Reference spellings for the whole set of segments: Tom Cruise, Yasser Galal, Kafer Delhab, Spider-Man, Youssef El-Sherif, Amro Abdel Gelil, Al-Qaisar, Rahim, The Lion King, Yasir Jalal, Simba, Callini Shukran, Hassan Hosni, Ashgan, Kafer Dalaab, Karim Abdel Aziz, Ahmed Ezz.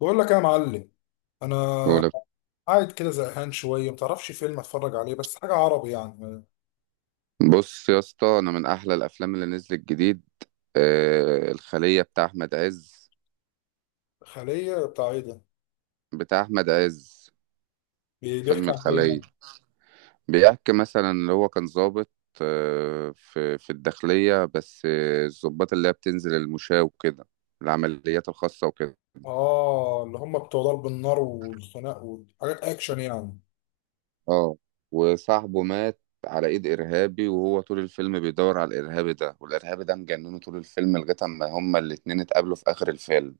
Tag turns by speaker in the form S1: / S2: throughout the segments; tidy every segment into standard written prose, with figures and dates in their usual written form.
S1: بقول لك يا معلم. انا.
S2: ولا،
S1: مم. قاعد كده زهقان شويه، متعرفش فيلم اتفرج عليه؟ بس حاجه عربي يعني.
S2: بص يا اسطى، انا من احلى الافلام اللي نزلت جديد الخلية بتاع احمد عز.
S1: خليه بتاع ايه ده؟
S2: بتاع احمد عز. فيلم
S1: بيحكي عن ايه
S2: الخلية
S1: يعني؟
S2: بيحكي مثلا اللي هو كان ضابط في الداخلية، بس الضباط اللي هي بتنزل المشاة وكده، العمليات الخاصة وكده.
S1: اه، اللي هم بتوع ضرب النار والخناق وحاجات اكشن يعني.
S2: اه، وصاحبه مات على ايد ارهابي، وهو طول الفيلم بيدور على الارهابي ده، والارهابي ده مجنونه طول الفيلم لغايه اما هما الاتنين اتقابلوا في اخر الفيلم.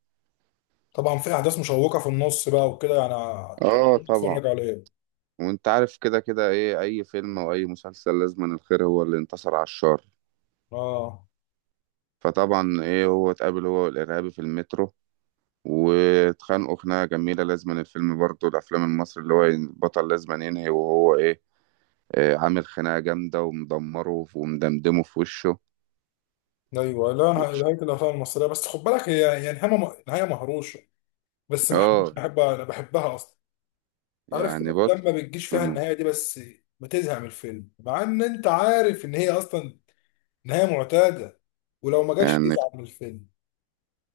S1: طبعا في احداث مشوقه في النص بقى وكده يعني.
S2: اه، طبعا.
S1: اتفرج عليه.
S2: وانت عارف كده كده، ايه اي فيلم او اي مسلسل لازم أن الخير هو اللي انتصر على الشر.
S1: اه
S2: فطبعا، ايه هو اتقابل هو والارهابي في المترو واتخانقوا خناقه جميله. لازم أن الفيلم برضه الافلام المصري اللي هو البطل لازم أن ينهي وهو إيه عامل خناقه جامده ومدمره ومدمدمه في وشه.
S1: ايوه، لا انا نهايه الافلام المصريه، بس خد بالك هي يعني نهايه مهروشه بس محبوب
S2: اه.
S1: بحبها، انا بحبها اصلا. عارف، في
S2: يعني
S1: افلام
S2: بص.
S1: ما بتجيش فيها
S2: مم.
S1: النهايه دي، بس بتزهق من الفيلم مع ان انت عارف ان هي اصلا نهايه معتاده، ولو ما جاتش
S2: يعني
S1: تزعل من الفيلم.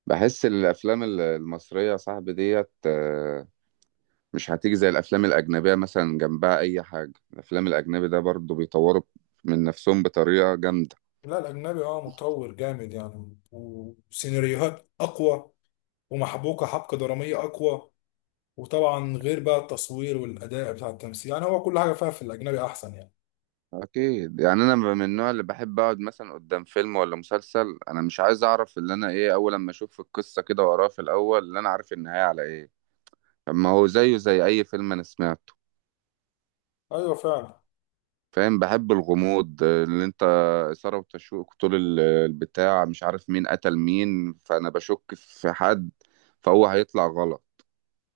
S2: بحس الافلام المصريه يا صاحبي ديت مش هتيجي زي الافلام الاجنبيه، مثلا جنبها اي حاجه. الافلام الاجنبي ده برضو بيطوروا من نفسهم بطريقه جامده.
S1: لا، الاجنبي اه مطور جامد يعني، وسيناريوهات اقوى، ومحبوكه حبكه دراميه اقوى، وطبعا غير بقى التصوير والاداء بتاع التمثيل، يعني هو كل حاجه فيها في الاجنبي احسن يعني.
S2: اكيد. يعني انا من النوع اللي بحب اقعد مثلا قدام فيلم ولا مسلسل، انا مش عايز اعرف اللي انا ايه اول لما اشوف القصه كده واقراها في الاول اللي انا عارف النهايه على ايه، اما هو زيه زي اي فيلم انا سمعته.
S1: ايوه فعلا.
S2: فاهم؟ بحب الغموض، اللي انت اثاره وتشويق طول البتاع، مش عارف مين قتل مين، فانا بشك في حد فهو هيطلع غلط.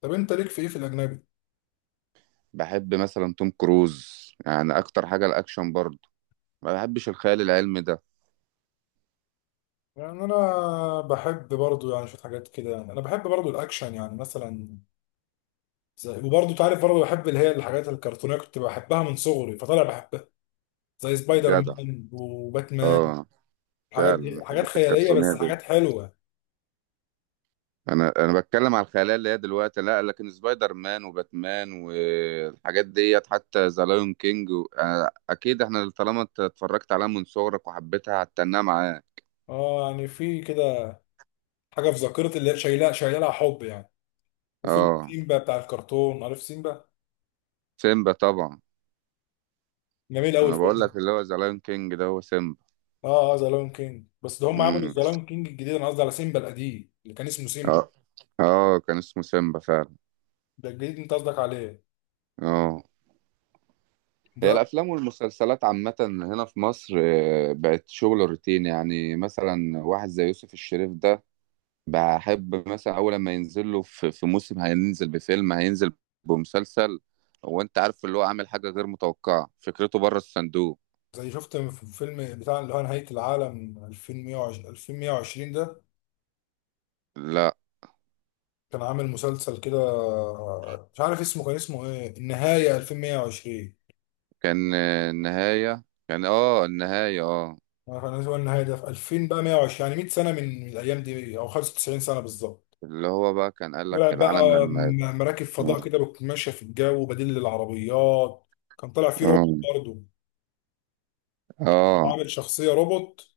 S1: طب انت ليك في ايه في الاجنبي؟
S2: بحب مثلا توم كروز، يعني اكتر حاجه الاكشن برضه، ما بحبش الخيال العلمي ده.
S1: يعني انا بحب برضو يعني شويه حاجات كده، يعني انا بحب برضو الاكشن يعني مثلا، زي وبرضه انت عارف برضه بحب اللي هي الحاجات الكرتونيه، كنت بحبها من صغري فطالع بحبها، زي سبايدر
S2: جدع.
S1: مان وباتمان.
S2: اه.
S1: الحاجات
S2: فعلا،
S1: دي حاجات
S2: الحاجات
S1: خياليه،
S2: الكرتونيه
S1: بس
S2: دي،
S1: حاجات حلوه.
S2: انا بتكلم على الخيال اللي هي دلوقتي، لا، لكن سبايدر مان وباتمان والحاجات ديت، حتى ذا لايون كينج أنا اكيد احنا طالما انت اتفرجت عليها من صغرك وحبيتها هتتناها معاه.
S1: اه يعني في كده حاجه في ذاكرتي اللي هي شايلها شايلها لها حب يعني. وفيلم
S2: اه.
S1: سيمبا بتاع الكرتون، عارف سيمبا؟
S2: سيمبا طبعا.
S1: جميل قوي
S2: انا
S1: الفيلم
S2: بقول
S1: ده.
S2: لك اللي هو ذا لايون كينج ده هو سيمبا.
S1: اه اه ذا لايون كينج، بس ده هم عملوا
S2: امم.
S1: ذا لايون كينج الجديد، انا قصدي على سيمبا القديم اللي كان اسمه سيمبا.
S2: اه، اه، كان اسمه سيمبا فعلا.
S1: ده الجديد انت قصدك عليه؟
S2: اه. هي
S1: ده.
S2: الأفلام والمسلسلات عامة هنا في مصر بقت شغل روتين، يعني مثلا واحد زي يوسف الشريف ده، بحب مثلا أول لما ينزل له في موسم، هينزل بفيلم، هينزل بمسلسل، هو أنت عارف اللي هو عامل حاجة غير متوقعة، فكرته بره الصندوق.
S1: زي شفت في فيلم بتاع اللي هو نهايه العالم 2120 2120 ده.
S2: لا.
S1: كان عامل مسلسل كده، مش عارف اسمه، كان اسمه ايه، النهاية 2120.
S2: كان النهاية. كان النهاية.
S1: عارف انا، هو النهاية ده في 2000 بقى 120، يعني 100 سنة من الايام دي او 95 سنة بالظبط.
S2: اللي هو بقى كان قال
S1: طلع
S2: لك العالم
S1: بقى
S2: لما يبقى.
S1: مراكب فضاء كده ماشية في الجو بديل للعربيات. كان طلع فيه روبوت
S2: آه،
S1: برضه.
S2: آه،
S1: وعامل شخصية روبوت.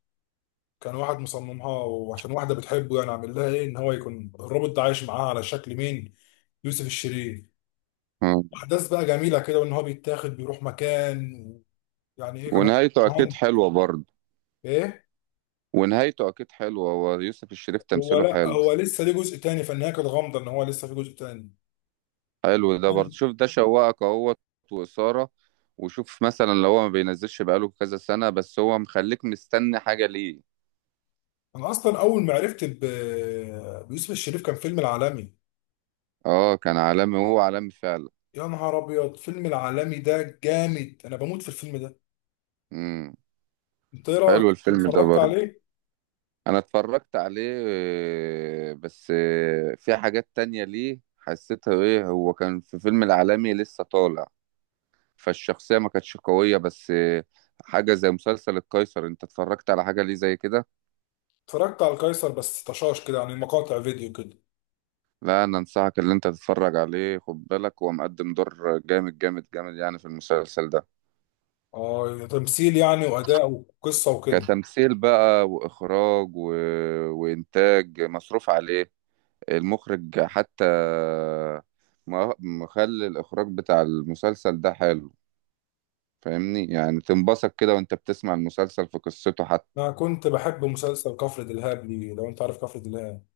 S1: كان واحد مصممها، وعشان واحدة بتحبه يعني عامل لها ايه، ان هو يكون الروبوت ده عايش معاها على شكل مين، يوسف الشريف.
S2: آه.
S1: احداث بقى جميلة كده، وان هو بيتاخد بيروح مكان. يعني ايه كان.
S2: ونهايته
S1: هو.
S2: أكيد حلوة برضه.
S1: ايه.
S2: ونهايته أكيد حلوة، ويوسف الشريف
S1: هو
S2: تمثيله
S1: لا
S2: حلو.
S1: هو لسه ليه جزء تاني، فالنهايه كانت غامضه، ان هو لسه في جزء تاني.
S2: حلو ده برضه،
S1: يعني.
S2: شوف ده شوقك اهوت وإثارة. وشوف مثلا لو هو ما بينزلش بقاله كذا سنة، بس هو مخليك مستني حاجة ليه.
S1: انا اصلا اول ما عرفت بيوسف الشريف كان فيلم العالمي.
S2: اه، كان عالمي، هو عالمي فعلا.
S1: يا نهار ابيض، فيلم العالمي ده جامد، انا بموت في الفيلم ده.
S2: امم.
S1: انت ايه رايك،
S2: حلو الفيلم ده
S1: اتفرجت
S2: برضه.
S1: عليه؟
S2: انا اتفرجت عليه بس في حاجات تانية ليه حسيتها، ايه هو كان في فيلم العالمي لسه طالع، فالشخصية ما كانتش قوية، بس حاجة زي مسلسل القيصر، انت اتفرجت على حاجة ليه زي كده؟
S1: اتفرجت على القيصر بس طشاش كده، يعني مقاطع فيديو كده.
S2: لا، انا انصحك اللي انت تتفرج عليه، خد بالك هو مقدم دور جامد جامد جامد يعني في المسلسل ده.
S1: اه تمثيل يعني واداء وقصه وكده.
S2: كتمثيل بقى واخراج وانتاج مصروف عليه. المخرج حتى مخلي الاخراج بتاع المسلسل ده حلو، فاهمني؟ يعني تنبسط كده وانت بتسمع المسلسل في قصته حتى.
S1: انا كنت بحب مسلسل كفر دلهاب لي، لو انت عارف كفر دلهاب.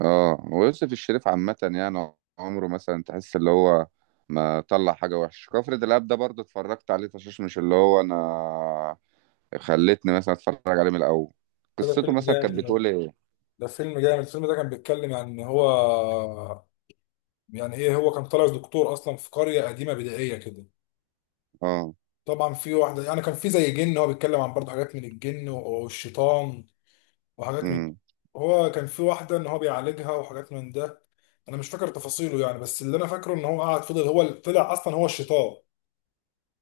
S2: اه. ويوسف الشريف عامة يعني عمره مثلا تحس اللي هو ما طلع حاجة وحشة. كفر دلاب ده برضه اتفرجت عليه فشاش، مش اللي هو انا خلتني مثلا اتفرج عليه من الاول.
S1: ده
S2: قصته
S1: فيلم
S2: مثلا كانت
S1: جامد أوي.
S2: بتقول ايه؟
S1: ده فيلم جامد. الفيلم ده كان بيتكلم عن ان هو، يعني ايه، هو كان طالع دكتور اصلا في قريه قديمه بدائيه كده.
S2: اه.
S1: طبعا في واحده، يعني كان في زي جن، هو بيتكلم عن برضه حاجات من الجن والشيطان وحاجات من.
S2: امم.
S1: هو كان في واحده ان هو بيعالجها وحاجات من ده. انا مش فاكر تفاصيله يعني، بس اللي انا فاكره ان هو قعد فضل هو اللي طلع اصلا هو الشيطان،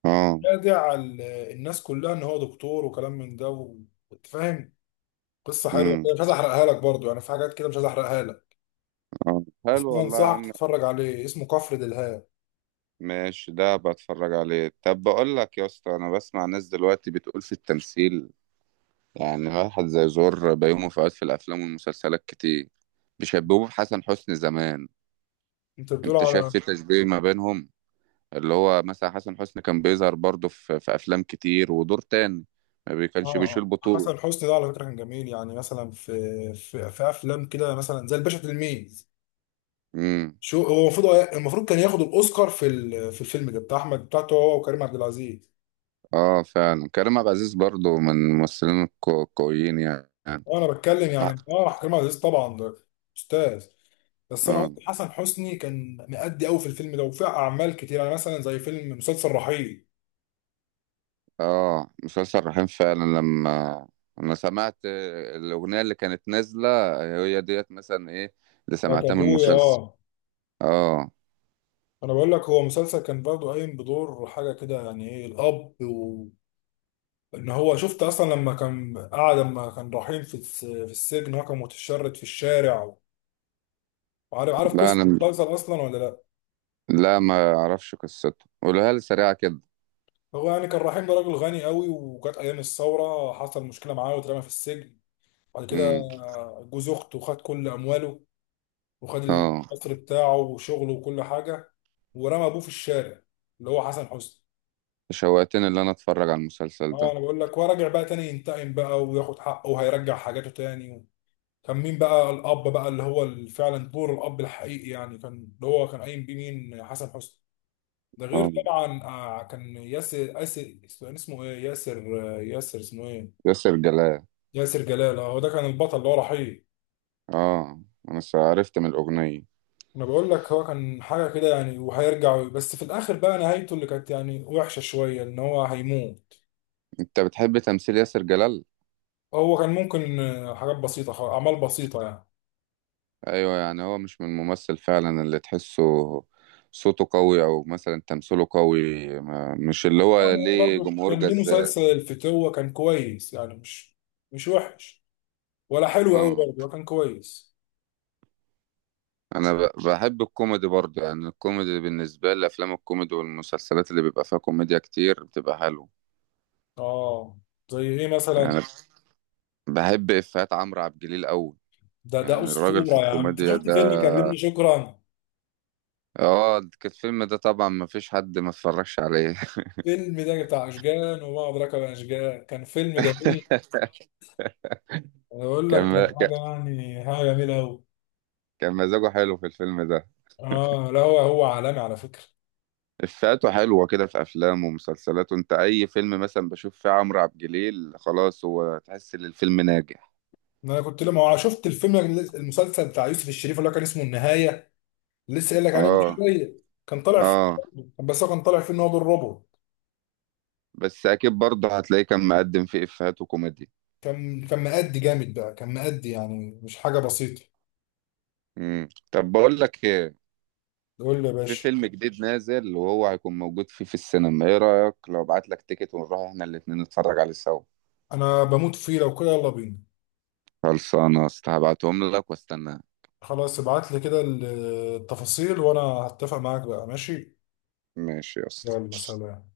S2: اه.
S1: خادع الناس كلها ان هو دكتور وكلام من ده وانت فاهم. قصه حلوه
S2: امم.
S1: كده، مش عايز احرقها لك برضه، يعني في حاجات كده مش عايز احرقها لك.
S2: اه،
S1: بس
S2: حلو
S1: انا
S2: والله يا عم.
S1: انصحك تتفرج عليه، اسمه كفر دلهاب.
S2: ماشي، ده بتفرج عليه. طب بقول لك يا اسطى، انا بسمع ناس دلوقتي بتقول في التمثيل، يعني واحد زي زور بيومه فؤاد في الافلام والمسلسلات كتير بيشبهوه بحسن حسني زمان.
S1: انت بتقول
S2: انت شايف
S1: على؟
S2: في تشبيه ما بينهم؟ اللي هو مثلا حسن حسني كان بيظهر برضه في افلام كتير ودور تاني، ما
S1: اه
S2: كانش بيشيل
S1: آه.
S2: بطولة.
S1: حسن حسني ده على فكره كان جميل، يعني مثلا في في افلام كده مثلا زي الباشا تلميذ.
S2: امم.
S1: شو هو المفروض المفروض كان ياخد الاوسكار في في الفيلم ده بتاع احمد بتاعته، هو وكريم عبد العزيز.
S2: اه، فعلا كريم عبد العزيز برضو من الممثلين القويين يعني.
S1: وانا بتكلم يعني اه كريم عبد العزيز طبعا ده استاذ. بس انا
S2: اه،
S1: قلت حسن حسني كان مأدي قوي في الفيلم ده وفي اعمال كتير، يعني مثلا زي فيلم مسلسل رحيل.
S2: اه، مسلسل رحيم فعلا. لما انا سمعت الاغنيه اللي كانت نازله، هي ديت مثلا ايه اللي
S1: بتاعت
S2: سمعتها من
S1: ابويا
S2: المسلسل.
S1: اه.
S2: اه.
S1: انا بقول لك هو مسلسل كان برضه قايم بدور حاجه كده، يعني ايه، الاب ان هو شفت اصلا، لما كان قاعد لما كان رايحين في في السجن هو كان متشرد في الشارع. وعارف عارف
S2: لا
S1: قصه
S2: انا
S1: المسلسل اصلا ولا لا؟
S2: لا، ما اعرفش قصته، قولها لي سريعه كده.
S1: هو يعني كان رحيم ده راجل غني قوي، وجت ايام الثوره حصل مشكله معاه واترمى في السجن، بعد كده
S2: امم.
S1: جوز اخته خد كل امواله، وخد
S2: اه.
S1: القصر بتاعه وشغله وكل حاجه، ورمى ابوه في الشارع، اللي هو حسن حسني.
S2: شوقتني ان انا اتفرج على المسلسل
S1: اه
S2: ده.
S1: انا بقول لك هو راجع بقى تاني ينتقم بقى وياخد حقه وهيرجع حاجاته تاني. كان مين بقى الاب بقى، اللي هو فعلا دور الاب الحقيقي، يعني كان اللي هو كان قايم بيه مين، حسن حسني. ده غير
S2: اه،
S1: طبعا آه، كان ياسر ياسر، كان اسمه ايه ياسر آه، ياسر اسمه ايه.
S2: ياسر جلال.
S1: ياسر جلال، اه هو ده كان البطل اللي هو رحيل.
S2: اه. انا عرفت من الاغنيه.
S1: انا بقول لك هو كان حاجه كده يعني وهيرجع، بس في الاخر بقى نهايته اللي كانت يعني وحشه شويه، ان هو هيموت.
S2: انت بتحب تمثيل ياسر جلال؟
S1: هو كان ممكن آه، حاجات بسيطه خالص، اعمال بسيطه يعني.
S2: ايوه، يعني هو مش من الممثل فعلا اللي تحسه صوته قوي او مثلا تمثيله قوي، ما مش اللي هو
S1: يعني
S2: ليه
S1: برضه
S2: جمهور
S1: كان ليه
S2: جذاب.
S1: مسلسل الفتوه كان كويس يعني، مش وحش، ولا حلو قوي
S2: اه.
S1: برضه، ولا كان كويس.
S2: انا بحب الكوميدي برضه، يعني الكوميدي بالنسبه لي افلام الكوميدي والمسلسلات اللي بيبقى فيها كوميديا كتير بتبقى حلوه.
S1: اه. زي ايه مثلا؟
S2: يعني بحب افيهات عمرو عبد الجليل قوي.
S1: ده
S2: يعني الراجل في
S1: اسطوره يا عم، انت
S2: الكوميديا
S1: شفت
S2: ده.
S1: فيلم كلمني شكرا؟
S2: اه. الفيلم ده طبعا ما فيش حد ما اتفرجش عليه.
S1: فيلم ده بتاع اشجان، وما ادراك ما اشجان، كان فيلم جميل. انا بقول لك كان
S2: كان كان
S1: حاجه يعني حاجه جميله قوي.
S2: كان مزاجه حلو في الفيلم ده.
S1: اه لا هو عالمي على فكره.
S2: إفيهاته حلوة كده في أفلامه ومسلسلاته، أنت أي فيلم مثلا بشوف فيه عمرو عبد الجليل خلاص هو تحس إن الفيلم ناجح.
S1: انا كنت لما أنا شفت الفيلم المسلسل بتاع يوسف الشريف اللي هو كان اسمه النهايه، لسه قايل لك عليه من
S2: آه،
S1: شويه. كان طالع فيه
S2: آه.
S1: برضه. بس هو كان طالع فيه ان هو دور روبوت.
S2: بس أكيد برضه هتلاقيه كان مقدم فيه إفيهات وكوميديا.
S1: كان مأدي جامد بقى، كان مأدي يعني مش حاجه بسيطه.
S2: مم. طب بقول لك إيه،
S1: قول لي يا
S2: في
S1: باشا.
S2: فيلم جديد نازل وهو هيكون موجود فيه في السينما، إيه رأيك لو أبعت لك تيكت ونروح إحنا الاتنين نتفرج عليه سوا؟
S1: انا بموت فيه لو كده، يلا بينا.
S2: خلصانة يا اسطى، هبعتهم لك واستناك.
S1: خلاص ابعت لي كده التفاصيل وانا هتفق معاك بقى، ماشي؟
S2: ماشي يا اسطى.
S1: يلا سلام.